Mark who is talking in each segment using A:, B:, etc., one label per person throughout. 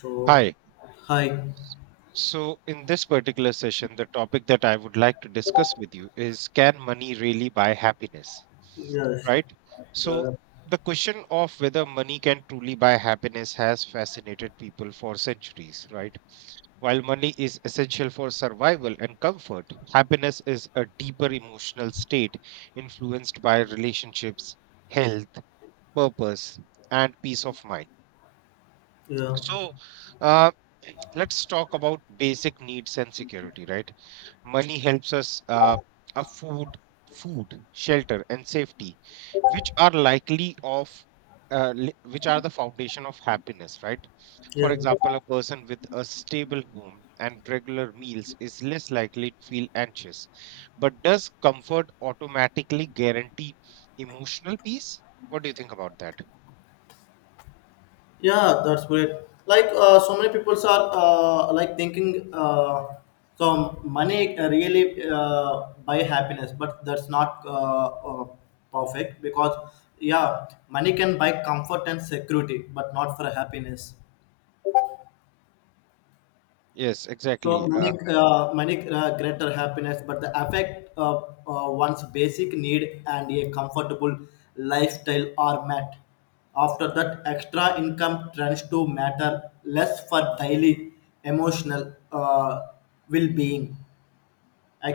A: So,
B: Hi.
A: hi.
B: So, in this particular session, the topic that I would like to discuss with you is, can money really buy happiness?
A: Yes.
B: Right? So,
A: The
B: the question of whether money can truly buy happiness has fascinated people for centuries, right? While money is essential for survival and comfort, happiness is a deeper emotional state influenced by relationships, health, purpose, and peace of mind.
A: yeah
B: So, uh, let's talk about basic needs and security, right? Money helps us afford food, shelter, and safety, which are likely of which are the foundation of happiness, right? For
A: yeah
B: example, a person with a stable home and regular meals is less likely to feel anxious. But does comfort automatically guarantee emotional peace? What do you think about that?
A: yeah. That's great. Like so many people are like thinking so money really buy happiness, but that's not perfect because yeah, money can buy comfort and security, but not for happiness.
B: Yes,
A: So
B: exactly.
A: money, greater happiness, but the affect one's basic need and a comfortable lifestyle are met. After that, extra income tends to matter less for daily emotional well-being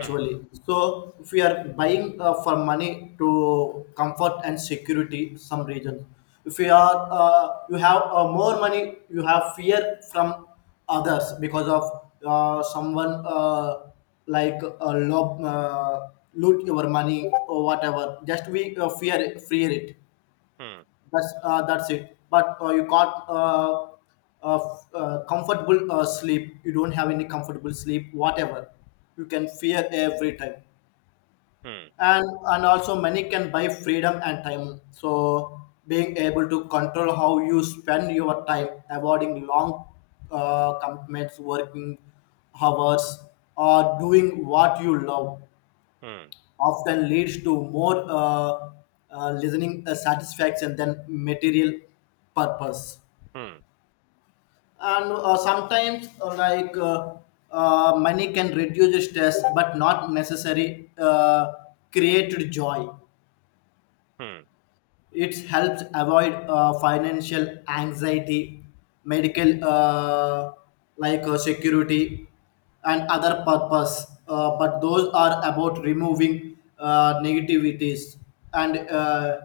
B: hmm,
A: So if we are buying for money to comfort and security some region, if you are you have more money you have fear from others because of uh, someone uh, like uh, lob, uh, loot your money or whatever, just we fear it.
B: hmm,
A: That's that's it. But you got comfortable sleep. You don't have any comfortable sleep. Whatever, you can fear every time.
B: hmm.
A: And and also money can buy freedom and time. So being able to control how you spend your time, avoiding long commitments, working hours, or doing what you love
B: Hmm.
A: often leads to more listening satisfaction than material purpose.
B: Hmm.
A: And sometimes, money can reduce stress, but not necessary create joy.
B: Hmm.
A: It helps avoid financial anxiety, medical security, and other purpose. But those are about removing negativities and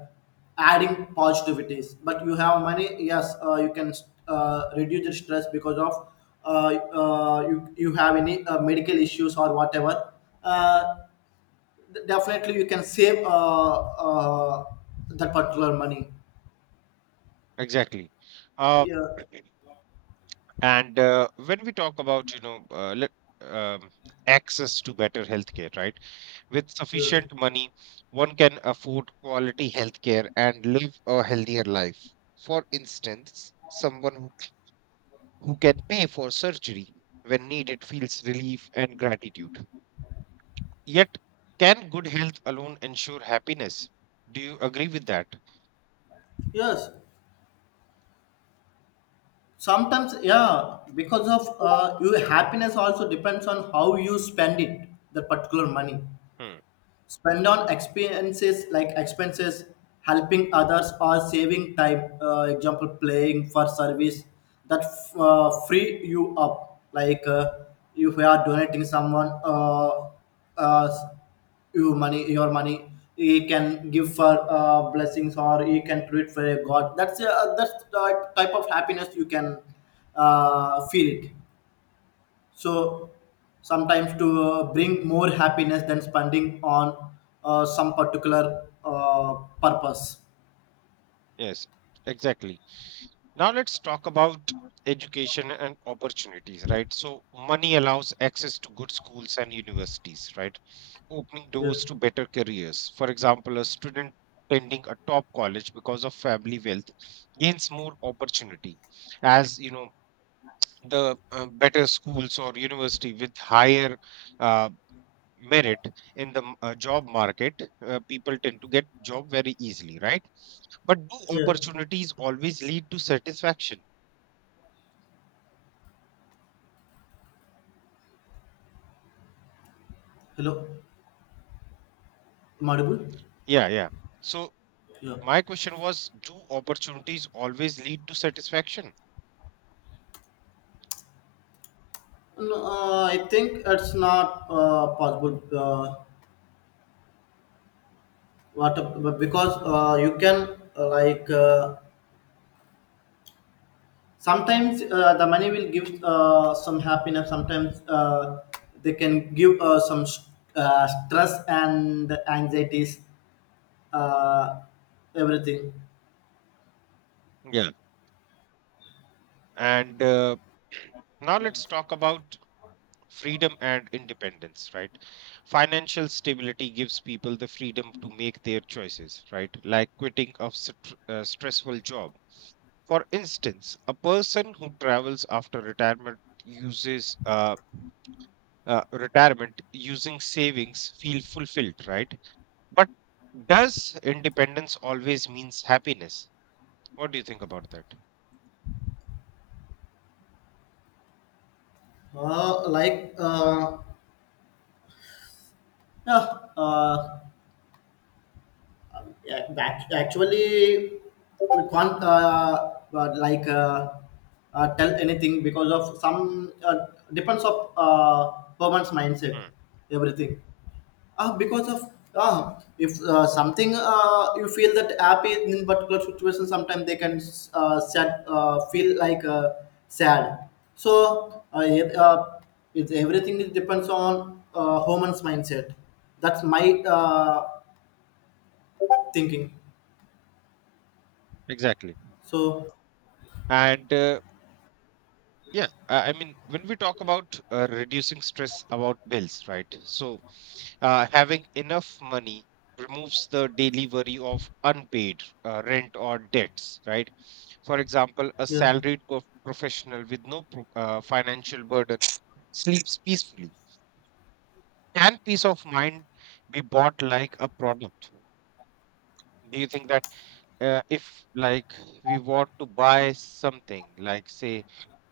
A: adding positivities. But you have money, yes, you can reduce the stress because of you have any medical issues or whatever. Uh, Definitely, you can save that particular money.
B: Exactly. Uh,
A: Yeah.
B: and when we talk about, you know, um, access to better healthcare, right? With
A: Yes.
B: sufficient money, one can afford quality healthcare and live a healthier life. For instance, someone who can pay for surgery when needed feels relief and gratitude. Yet, can good health alone ensure happiness? Do you agree with that?
A: Yes. Sometimes, yeah, because of your happiness also depends on how you spend it, the particular money,
B: Hmm.
A: spend on experiences like expenses, helping others, or saving time, example playing for service that free you up. Like if you are donating someone uh, your money, he can give for blessings or he can treat for a god. That's that's the type of happiness you can feel it. So sometimes to bring more happiness than spending on some particular purpose.
B: Yes, exactly. Now let's talk about education and opportunities, right? So money allows access to good schools and universities, right? Opening
A: Yeah.
B: doors to better careers. For example, a student attending a top college because of family wealth gains more opportunity. As you know, the better schools or university with higher uh, merit in the job market, people tend to get job very easily, right? But do
A: Yeah.
B: opportunities always lead to satisfaction?
A: Hello, am I audible?
B: Yeah, yeah. So
A: Yeah.
B: my question was, do opportunities always lead to satisfaction?
A: No, I think it's not possible, what, but because you can sometimes the money will give some happiness, sometimes they can give stress and anxieties, uh, everything.
B: Yeah. And now let's talk about freedom and independence, right? Financial stability gives people the freedom to make their choices, right? Like quitting a stressful job. For instance, a person who travels after retirement uses retirement using savings feel fulfilled, right? But does independence always means happiness? What do you think about that?
A: Uh, like uh, yeah, uh, actually we can't tell anything because of some, depends of woman's mindset,
B: Hmm,
A: everything. Because of if something you feel that happy in particular situation, sometimes they can sad, feel like sad. So it, everything is depends on human's mindset. That's my thinking.
B: Exactly.
A: So,
B: And yeah, I mean, when we talk about reducing stress about bills, right? So having enough money removes the daily worry of unpaid rent or debts, right? For example, a
A: yeah,
B: salaried professional with no financial burden sleeps peacefully. Can peace of mind be bought like a product? Do you think that? If like we want to buy something, like say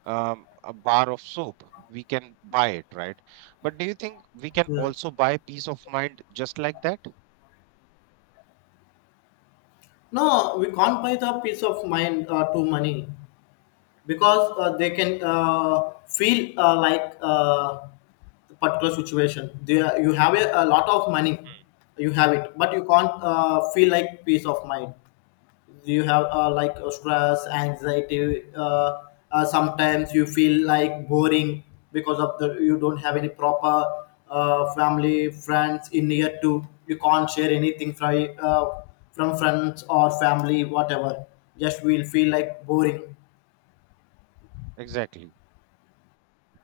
B: a bar of soap, we can buy it, right? But do you think we can
A: yeah.
B: also buy peace of mind just like that?
A: No, we can't buy the peace of mind to money, because they can feel particular situation there. You have a lot of money, you have it, but you can't feel like peace of mind. You have stress, anxiety, sometimes you feel like boring because of the you don't have any proper family friends in near to. You can't share anything from friends or family, whatever. Just will feel like boring.
B: Exactly.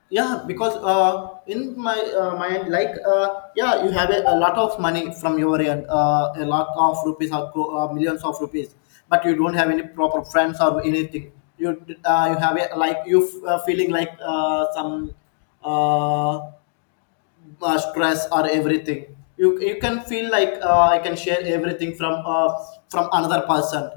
A: Yeah, because in my mind, like yeah, you have a lot of money from your end, a lot of rupees or millions of rupees, but you don't have any proper friends or anything. You, you have a, feeling like some uh, stress or everything. You can feel like I can share everything from another person,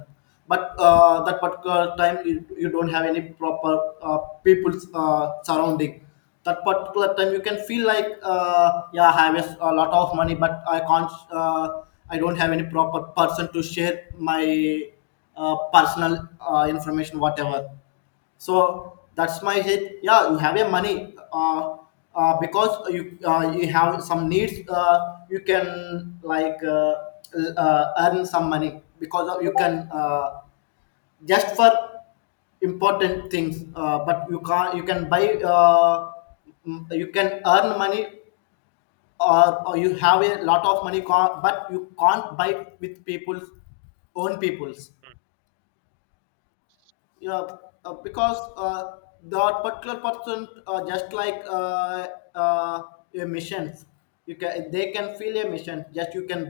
A: but that particular time you don't have any proper uh, people surrounding. That particular time you can feel like yeah, I have a lot of money but I can't uh, I don't have any proper person to share my personal information, whatever. So that's my hit. Yeah, you have a money, because you you have some needs, you can like earn some money because of- you can just for important things, but you can't you can buy you can earn money, or you have a lot of money but you can't buy with people's, own people's. Yeah, because that particular person just like uh, emissions, you can they can feel emissions, just you can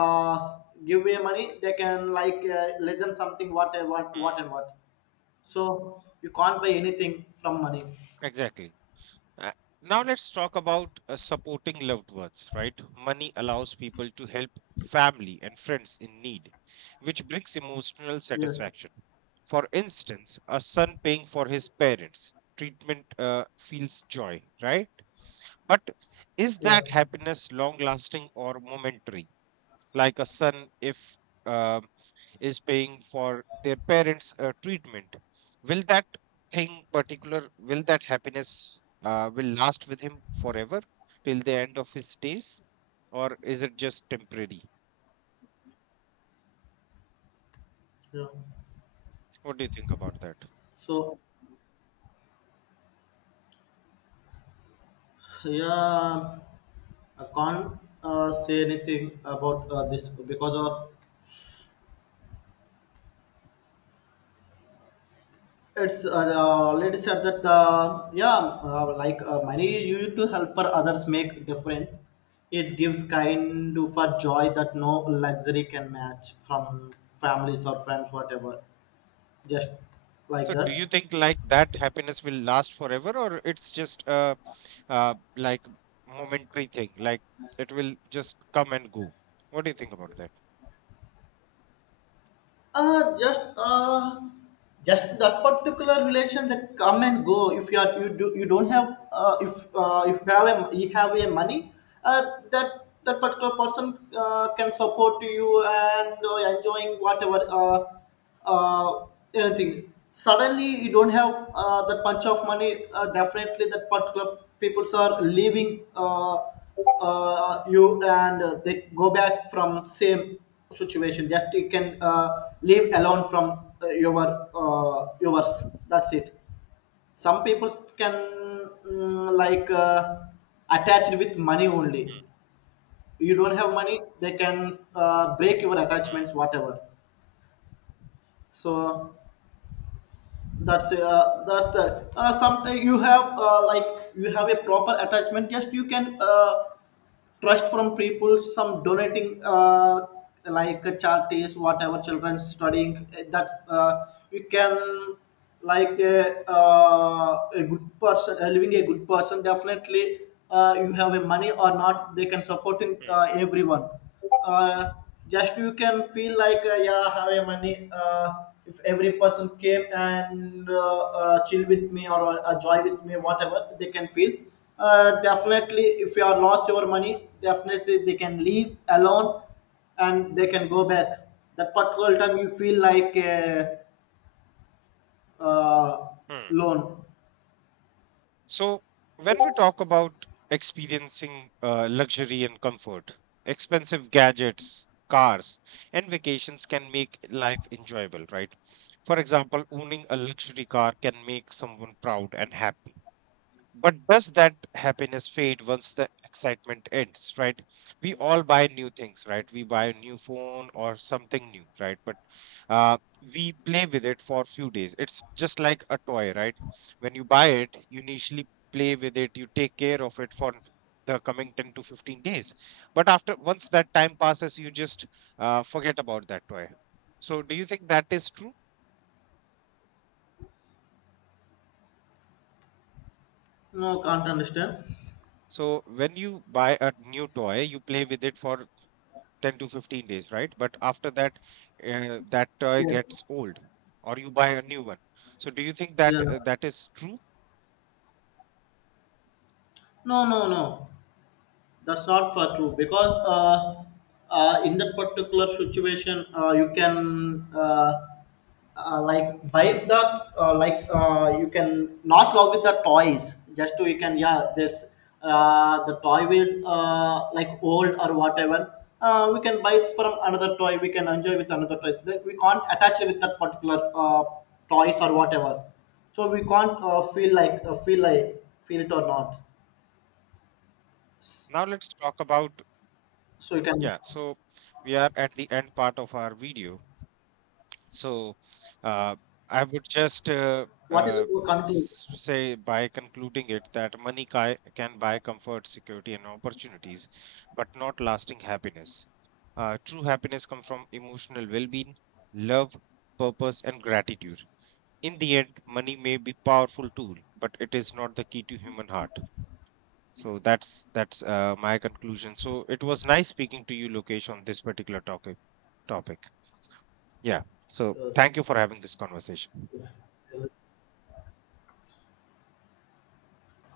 A: give away money they can like listen something what and what what
B: Mhm.
A: and what. So you can't buy anything from money.
B: Exactly. Uh, Now let's talk about supporting loved ones, right? Money allows people to help family and friends in need, which brings emotional
A: Yes.
B: satisfaction. For instance, a son paying for his parents' treatment feels joy, right? But is
A: Yeah.
B: that happiness long lasting or momentary? Like a son, if uh, is paying for their parents' treatment, will that thing particular, will that happiness will last with him forever till the end of his days, or is it just temporary?
A: Yeah.
B: What do you think about that?
A: So yeah, I can't say anything about this because of it's lady said that yeah, money used to help for others make difference. It gives kind of for joy that no luxury can match from families or friends, whatever. Just like
B: So, do
A: that.
B: you think like that happiness will last forever, or it's just a like momentary thing, like it will just come and go? What do you think about that?
A: Uh, just uh, just that particular relation that come and go. If you are you do you don't have, if you have a you have a money, that particular person can support you and enjoying whatever. Uh, Anything. Suddenly, you don't have that bunch of money. Definitely, that particular peoples are leaving, you, and they go back from same situation. Just you can leave alone from yours. That's it. Some people can, mm, like uh, attached with money only.
B: Mm,
A: You don't have money, they can break your attachments,
B: mm,
A: whatever. So that's the sometimes you have like you have a proper attachment, just you can trust from people, some donating charities, whatever, children studying, that you can, a good person, living a good person. Definitely you have a money or not, they can supporting
B: mm,
A: everyone. uh, just you can feel like yeah, have a money, if every person came and chill with me or joy with me, whatever, they can feel. Definitely, if you are lost your money, definitely they can leave alone and they
B: mm,
A: can go back. That particular time you feel like a uh,
B: mm.
A: loan.
B: So, when we talk about experiencing luxury and comfort, expensive gadgets, cars, and vacations can make life enjoyable, right? For example, owning a luxury car can make someone proud and happy. But does that happiness fade once the excitement ends, right? We all buy new things, right? We buy a new phone or something new, right? But we play with it for a few days. It's just like a toy, right? When you buy it, you initially play with it, you take care of it for the coming 10 to 15 days. But after once that time passes, you just forget about that toy. So, do you think that is true?
A: No, can't understand.
B: So, when you buy a new toy, you play with it for 10 to 15 days, right? But after that, that toy
A: Yes.
B: gets old or you buy a new one. So do you think that
A: Yeah.
B: that is true?
A: No, no, no, that's not for true, because in that particular situation you can buy the, you can not love with the toys, just to you can, yeah, there's the toy will like old or whatever. We can buy it from another toy, we can enjoy with another toy. We can't attach it with that particular toys or whatever, so we can't feel like feel it or not.
B: Now let's talk about,
A: So you can.
B: yeah, so we are at the end part of our video. So uh, I would just
A: What is your conclusion?
B: say by concluding it that money can buy comfort, security, and opportunities, but not lasting happiness. True happiness comes from emotional well-being, love, purpose, and gratitude. In the end, money may be powerful tool, but it is not the key to human heart. So that's my conclusion. So it was nice speaking to you, Lokesh, on this particular topic. Yeah, so thank you for having this conversation.